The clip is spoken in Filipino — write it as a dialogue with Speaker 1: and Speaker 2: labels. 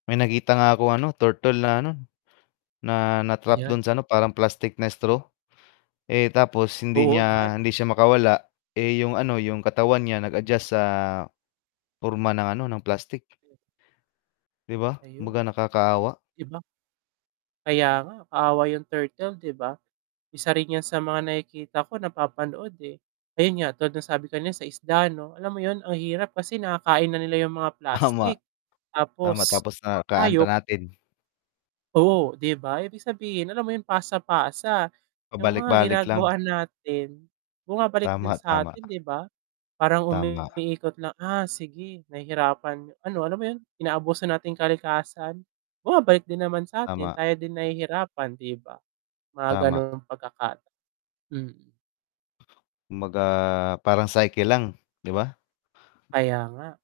Speaker 1: May nakita nga ako ano, turtle na ano, na na-trap
Speaker 2: Ayan.
Speaker 1: dun sa ano, parang plastik na straw. Eh, tapos hindi
Speaker 2: Oo,
Speaker 1: niya,
Speaker 2: yan!
Speaker 1: hindi siya makawala, eh, yung ano, yung katawan niya nag-adjust sa porma ng ano, ng plastik. 'Di ba? Kumbaga
Speaker 2: Ayun.
Speaker 1: nakakaawa.
Speaker 2: 'Di ba? Kaya nga, kaawa yung turtle 'di ba? Isa rin yan sa mga nakikita ko, napapanood, eh. Ayun nga tulad nung sabi kanina sa isda 'no, alam mo 'yun ang hirap kasi nakakain na nila yung mga
Speaker 1: Tama.
Speaker 2: plastik
Speaker 1: Tama,
Speaker 2: tapos
Speaker 1: tapos nakakain pa
Speaker 2: tayo
Speaker 1: natin.
Speaker 2: Oh, 'di ba? Ibig sabihin alam mo 'yong pasa-pasa. Yung mga
Speaker 1: Pabalik-balik lang.
Speaker 2: ginagawa natin, bumabalik din
Speaker 1: Tama,
Speaker 2: sa
Speaker 1: tama.
Speaker 2: atin, 'di ba? Parang
Speaker 1: Tama.
Speaker 2: umiikot lang, ah, sige nahihirapan ano alam mo yun, inaabuso natin kalikasan, bumabalik din naman sa atin,
Speaker 1: Tama.
Speaker 2: tayo din nahihirapan, 'di ba? Mga
Speaker 1: Tama.
Speaker 2: gano'ng pagkakata mm.
Speaker 1: Kumbaga, parang cycle lang, 'di ba?
Speaker 2: Kaya nga.